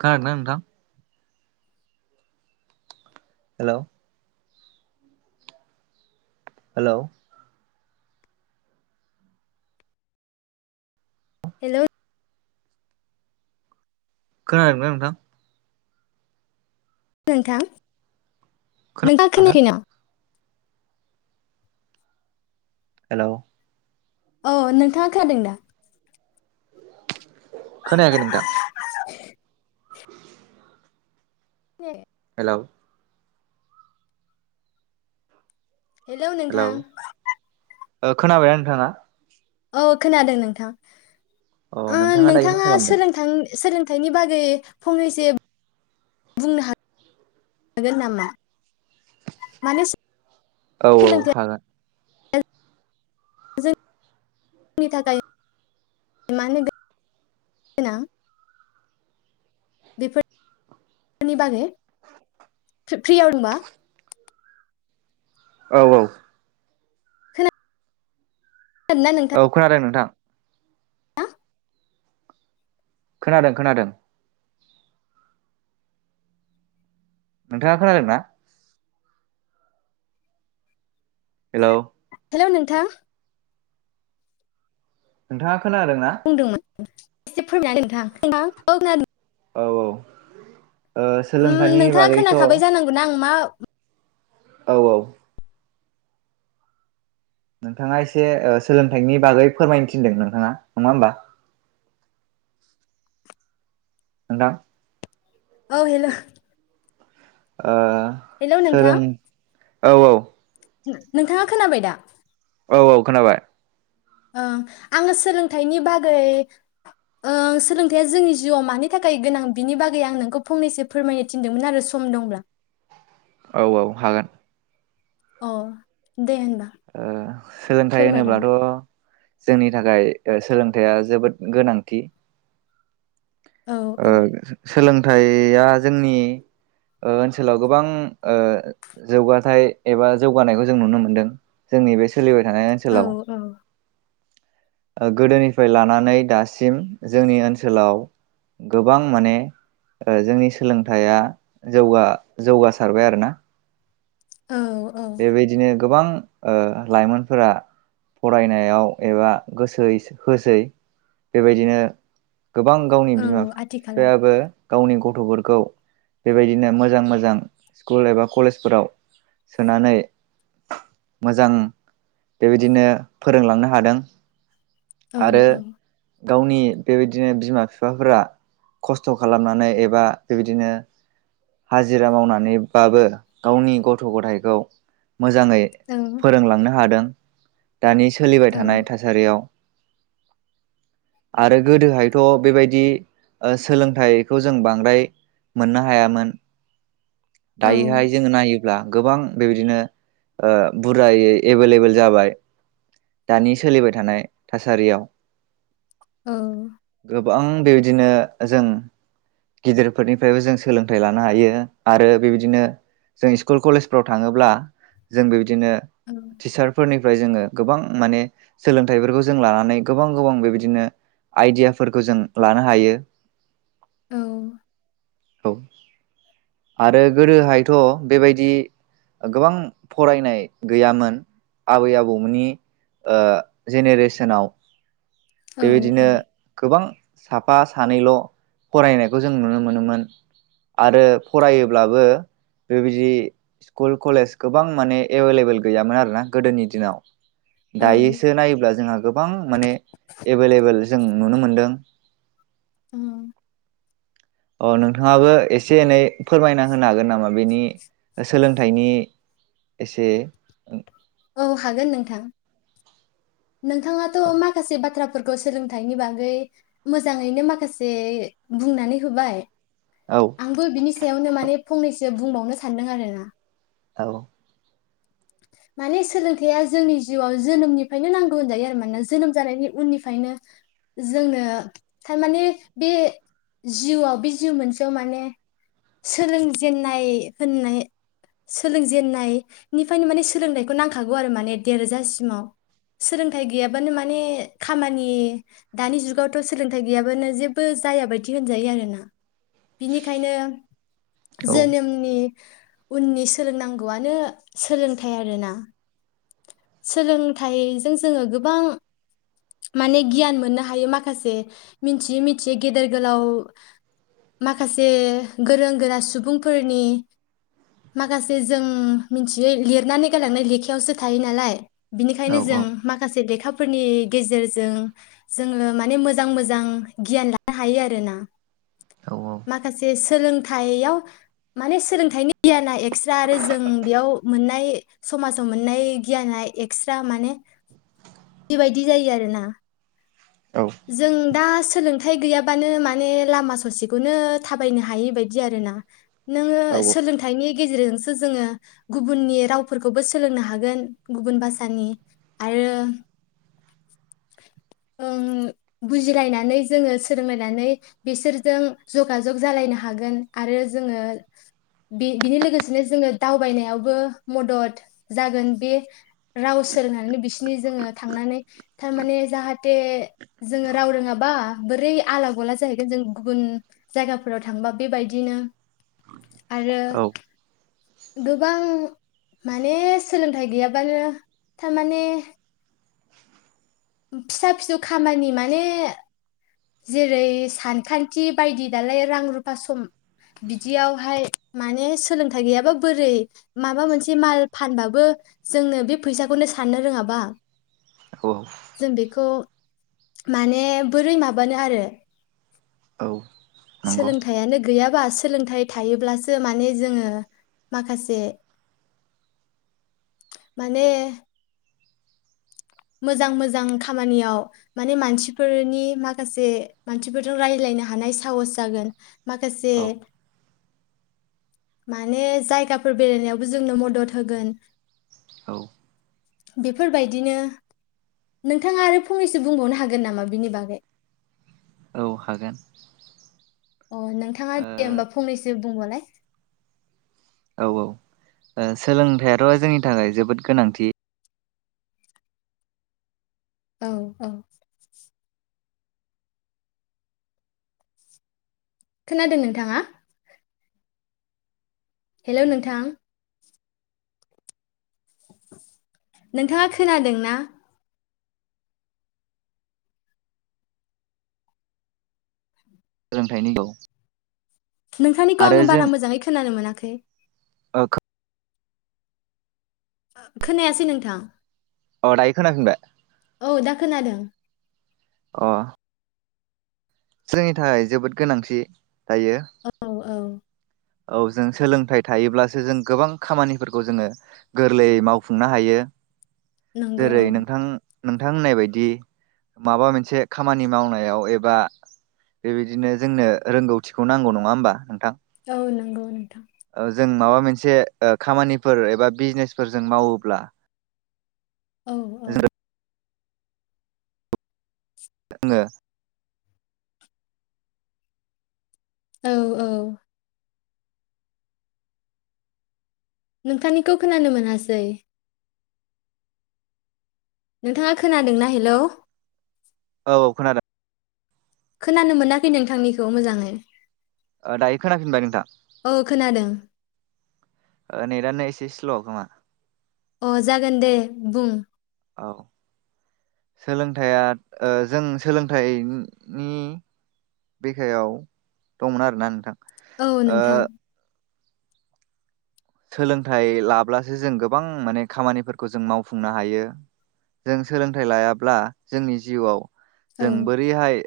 खोनादों ना नोंथां? हेल' हेल' हेल' खोनादों ना नोंथां? [unintelligible] नोंथां नोंथां खोनायाखै नामा? हेलौ औ नोंथाङा खानादों दा? [inaudible] खोनायाखै नोंथां । [unintelligible] हेलौ हेलौ नोंथां । ओ खोनाबायना नोंथाङा? औ खोनादों नोंथां। अ ओ दायो मा नोंथाङा खालामदों? सोलोंथां सोलोंथाइनि बागै फंनैसो बुंनो हागोन नामा? माने औ औ हागोन। [unintelligible] बेफोरनि बागै फ्रि- फ्रियाव दंबा। औ औ। खोनादोंना औ नोंथाङा खोनादों नोंथां। [unintelligible] खोनादों खोनादों। नोंथाङा खोनादों ना। हेल'। हेल' नोंथां। नोंथांआ। खोनादों ना। बुंदोंमोन एसे फोरमायनानै नोंथां नोंथां औ [unintelligible] औ औ। ओ सोलोंथाइनि नोंथाङा बागैथ' खोनाखाबाय जानांगौना आं मा। औ औ। नोंथाङा एसे ओ सोलोंथाइनि बागै फोरमायनो थिनदों नोंथाङा नङा होमबा। नोंथां। औ हेल'। ओ सोरां औ औ। नोंथांआ खोनाबाय दा। औ औ खोनाबाय। ओ आङो सोलोंथाइनि बागै ओ सोलोंथाइया जोंनि जिउआव मानि थाखाय गोनां बिनि बागै आं नोंखौ फंनैसो फोरमायनो थिनदोंमोन आरो सम दंब्ला। औ औ हागोन। अ दे‌ होमब्ला। सोलोंथाइ होनोब्लाथ'। जोंनि थाखाय सोलोंथाइया जोबोद गोनांथि। औ ओ औ सोलों। थाइया जोंनि ओ ओनसोलाव गोबां ओ जौगाथाय एबा जौगानायखौ जों नुनो मोनदों। जोंनि बे। सोलिबाय थानाय औ ओनसोलाव। औ ओ गोदोनिफ्राय लानानै दासिम जोंनि ओनसोलाव गोबां माने ओ जोंनि सोलोंथाइया जौगा जौगासारबाय आरोना। औ औ बेबायदिनो। गोबां ओ लाइमोनफोरा फरायनायाव एबा गोसो होसै बेबायदिनो। गोबां गावनि बिमा औ आथिखालाव फिफायाबो। गावनि गथफोरखौ बेबायदिनो मोजां मोजां स्कुल एबा कलेजफोराव सोनानै मोजां बेबायदिनो फोरोंलांनो हादों औ आरो औ गावनि बेबायदिनो बिमा बिफाफोरा खस्थ खालामनानै एबा बेबायदिनो हाजिरा मावनानैबाबो गावनि गथ गथाय खौ मोजाङै औ फोरोंलांनो हादों दानि सोलिबाय थानाय थासारियाव आरो गोदोहायथ बेबायदि ओ सोलोंथाइखौ जों बांद्राय मोननो हायामोन औ दायोहाय जोङो नायो ब्ला गोबां बेबायदिनो ओ बुरजायै एभेलेबेल जाबाय दानि सोलिबाय थानाय थासारियाव। औ। बां बेबायदिनो जों गिदिरफोरनिफ्रायबो जों सोलोंथाइ लानो हायो आरो बेबायदिनो जों स्कुल कलेज फ्राव थाङोब्ला जों बे बादिनो टिचारफोरनि फ्राय जोङो गोबां माने सोलोंथाइफोरखौ जों लानानै गोबां गोबां बेबायदिनो आइडियाफोरखौ जों लानो हायो। औ। औ आरो गोदोहायथ' बेबायदि गोबां फरायनाय गैयामोन आबै आबौमोननि ओ जेनेरेसनाव। बेबायदिनो गोबां साफा सानैल' फरायनायखौ जों नुनो मोनोमोन आरो फरायोब्लाबो बेबायदि स्कुल कलेज गोबां माने एभेलेबोेल गैयामोन आरो ना गोदोनि दिनाव। औ दायोसो नायोब्ला जोंहा गोबां माने एभेलेबोल जों नुनो मोनदों। ओ अ नोंथाङाबो एसे एनै फोरमायना होनो हागोन नामा बेनि सोलोंथाइनि एसे औ हागोन नोंथां। नोंथाङाथ' माखासे बाथ्रा फोरखौ सोलोंथाइनि बागै मोजाङैनो माखासे बुंनानै होबाय। औ आंबो बिनि सायावनो माने फंनैसो बुंबावनो सानदों आरो ना। औ। माने सोलोंथाइया जोंनि जिउआव जोनोमनिफ्रायनो नांगौ होनजायो आरो मानोना जोनोम जानायनि उननिफ्रायनो जोंनो थारमाने बे जिउआव बे जिउ मोनसेयाव माने सोलोंजेननाय होननाय सोलोंजेननाय निफ्रायनो माने सोलोंथाइखौ नांखागौ आरो माने देर जासिमाव। सोलोंथाइ गैयाबानो माने खामानि दानि जुगावथ' सोलोंथाइ गैयाबानो जेबो जाया बायदि होनजायो आरो ना। बिनिखायनो औ जोनोमनि उननि सोलोंनांगौवानो सोलोंथाइ आरो ना। सोलोंथाइजों जोङो गोबां माने गियान मोननो हायो माखासे मिथियै मिथियै गेदेर गोलाव माखासे गोरों गोरा सुबुंफोरनि माखासे जों मिथियै लिरनानै गालांनाय लेखायावसो थायो नालाय। औ बिनिखायनो जों माखासे लेखा फोरनि गेजेरजों जोङो माने मोजां मोजां गियान लानो हायो आरो ना। औ माखासे सोलोंथाइयाव माने सोलोंथाइनि गियाना जा आरो बेयाव मोनना नाय समाजाव मोननाय गियाना एक्सट्रा माने बेबायदि जायो आरो ना। जों दा सोलों थाय गैयाबानो माने लामा ससेखौनो थाबायनो हायि बायदि आरो ना। नोङो औ सोलोंथाइनि गेजेरजोंसो जोङो गुबुननि रावफोरखौबो सोलोंनो हागोन। गुबुन भाषानि आरो ओम बुजिलायनानै जोङो सोलोंलायनानै बिसोरजों जगाजग जालायनो हागोन आरो जोङो बि बिनि लोगोसेनो जोङो दावबायनायावबो मदद जागोन बे राव सोलोंनानै बिसिनि जोङो थांनानै थारमाने जाहाथे जोङो राव रोङाबा बोरै आला गला जाहैगोन जों गुबुन जायगाफोराव थांबा बेबायदिनो आरो औ गोबां माने सोलोंथाइ गैयाबानो थारमाने फिसा फिसौ खामानि माने जेरै सानखान्थि बायदि दालाय रां रुफा सम बिदियावहाय माने सोलोंथाइ गैयाबा बोरै माबा मोनसे माल फानबाबो जोंनो बे फैसाखौनो साननो रोङाबा औ जों बेखौ माने बोरै माबानो आरो। औ। नंगौ सोलोंथाइयानो गैया बा सोलोंथाइ थायोब्लासो माने जोङो माखासे माने मोजां मोजां खामानियाव माने मानसिफोरनि माखासे मानसिफोरजों रायज्लायनो हानाय साहस जागोन। माखासे औ माने जायगाफोर बेरायनायावबो जोंनो मदद होगोन। औ। बेफोरबायदिनो नोंथाङा आरो फंनैसो बुंबावनो हागोन नामा बिनि बागै? औ हागोन। अ नोंथाङा ओ दे होमबा फंनैसो बुंबावलाय। औ औ ओ सोलोंथाइआथ' जोंनि थाखाय जोबोद गोनांथि। औ औ। खोनादों नोंथाङा? हेलौ नोंथां। नोंथाङा खोनादों ना? सोलोंथाइनि औ। नोंथांनिखौ आरो आङो जों बारा मोजाङै खोनानो मोनाखै। ओ खो ओ खोनायासै नोंथां। अ दायो खोनाफिनबाय औ दा खोनादों अ। जोंनि थाखाय जोबोद गोनांथि। दायो। औ औ औ जों सोलोंथाइ थायोब्लासो जों गोबां खामानिफोरखौ जोङो गोरलैयै मावफुंनो हायो। नंगौ जेरै औ नोंथां नोंथां होननाय बायदि माबा मोनसे खामानि मावनायाव एबा बेबायदिनो जोंनो रोंगौथिखौ नांगौ नङा ओमबा। औ नोंगौ नोंथां। जों माबा मोनसे ओ खामानिफोर एबा बिजनेसफोरजों मावोब्ला औ औ [unintelligible] जोङो औ औ। नोंथांनिखौ खोनानो मोनासै नोंथाङा खोनादोंना हेलौ? औ औ खोनादों खोनानो मोनाखै नोंथांनिखौ मोजाङै। दायो खोनाफिनबाय नोंथां? औ खोनादों ने दानो एसे स्ल खोमा। अ जागोन दे बुं औ सोलोंथाइया जों सोलोंथाइनि बेखायाव दंमोन आरोना नोंथां? औ ओ नोंथां। सोलोंथाइ लाब्लासो जों गोबां माने खामानिफोरखौ जों मावफुंनो हायो जों सोलोंथाइ लायाब्ला जोंनि जिउआव औ जों बोरैहाय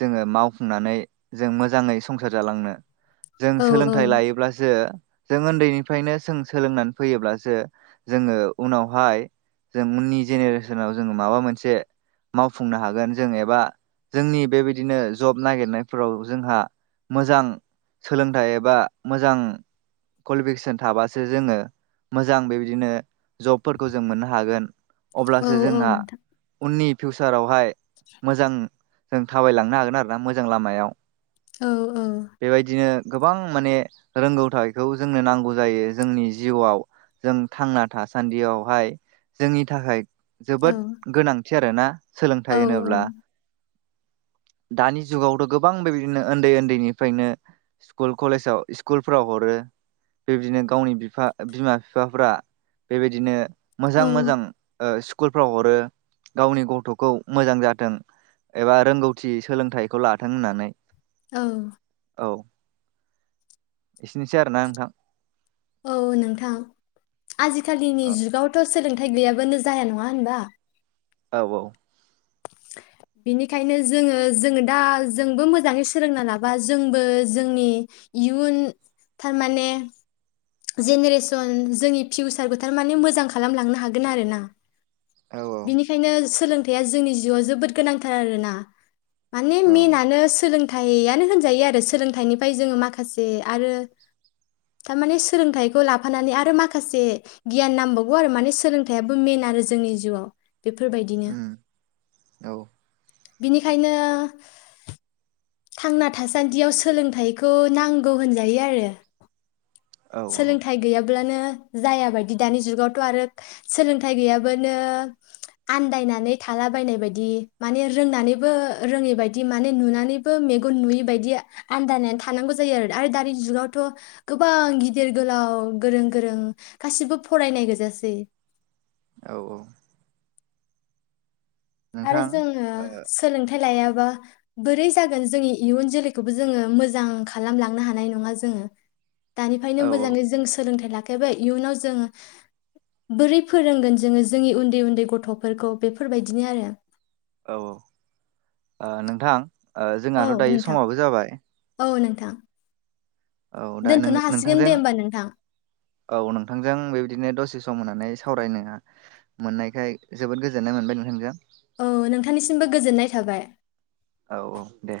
जोङो मावफुंनानै जों मोजाङै संसार जालांनो जों औ औ सोलोंथाइ लायोब्लासो जों ओनदै निफ्रायनो जों सोलोंनानै फैयोब्लासो जोङो उनावहाय जों उननि जेनेरेसनाव जोंङो माबा मोनसे मावफुंनो हागोन जों एबा जोंनि बेबायदिनो जब नागिरनायफोराव जोंहा मोजां सोलोंथाइ एबा मोजां कवालिफिकेसन थाबासो जोङो मोजां बेबायदिनो जबफोरखौ जों मोननो हागोन। औ अब्लासो औ जोंहा नोंथां उननि फिउचारावहाय मोजां जों थाबायलांनो हागोन आरो ना मोजां लामायाव। औ औ बेबायदिनो गोबां माने रोंगौथखौ जोंनो नांगौ जायो जोंनि जिउआव जों थांना थासान्दियावहाय जोंनि थाखाय जोबोद औ गोनांथि आरोना औ सोलोंथाइ होनोब्ला दानि जुगावथ गोबां बेबायदिनो उन्दै उन्दैनिफ्रायनो स्कुल कलेजाव स्कुलफ्राव हरो बेबायदिनो गावनि बिफा बिमा बिफाफोरा बेबायदिनो मोजां औ मोजां स्कुलफ्राव हरो गावनि गथ'खौ मोजां जाथों एबा रोंगौथि सोलोंथाइखौ लाथों होननानै औ औ एसेनोसै आरोना नोंथां। औ नोंथां। आजिखालिनि औ जुगावथ' सोलोंथ हाथाय गैयाबानो जाया नङा होनबा? औ औ। बेनिखायनो जोङो जोङो दा जोंबो मोजाङै सोलोंना लाबा जोंबो जोंनि इयुन थारमाने जेनेरेसन जोंनि फिउचारखौ थारमाने मोजां खालामलांनो हागोन आरो ना। औ औ बिनिखायनो सोलों थाइया जोंनि जिउआव जोबोद गोनांथार आरोना। माने औ मेनानो सोलों थाइनो होनजायो आरो सोलोंथाइनिफ्राय जोङो माखासे आरो थार माने सोलोंथाइखौ लाफानानै आरो माखासे गियान नांबावगौ आरो माने सोलोंथाइयाबो मेन आरो जोंनि जिउआव। बेफोरबायदिनो उम औ बिनिखायनो थांना थासान्दियाव सोलोंथाइखौ नांगौ होनजायो आरो औ सोलोंथाइ गैयाबा ब्लानो जाया बायदि दानि जुावथ' आरो सोलोंथाइ गैयाबानो आन्दायनानै थालाबायनाय बायदि माने रोंनानैबो रोङै बायदि माने नुनानैबो मेगन नुयै बायदि आन्दायनानै थानांगौ जायो आरो आरो दानि जुगावथ' गोबां गिदिर गोलाव गोरों गोरों गासिबो फरायनाय गोजासै। औ औ आरो नोंथां जोङो ओ सोलोंथाइ लाया बा बोरै जागोन जोंनि इयुन जोलैखौबो जोङो मोजां खालामलांनो हानाय नङा जोङो। दानिफ्रायनो औ मोजाङै जों सोलोंथाइ ला आखाइबा इयुनाव जोङो बोरै फोरोंगोन जोङो जोंनि उन्दै उन्दै गथ'फोरखौ बेफोरबायदिनो आरो। [inaudible] औ औ ओ नोंथां ओ जोंहाथ' दायो समाबो जाबाय। दा औ दा नोंनि नोंथांजों नोंथां औ नोंथांजों बेबायदिनो दसे सम' होना नाय सावरायनो मोननायखाय जोबोद गोजोननाय मोनबाय नोंथांजों। औ नोंथांनिसिमबो गोजोननाय थाबाय। औ औ दे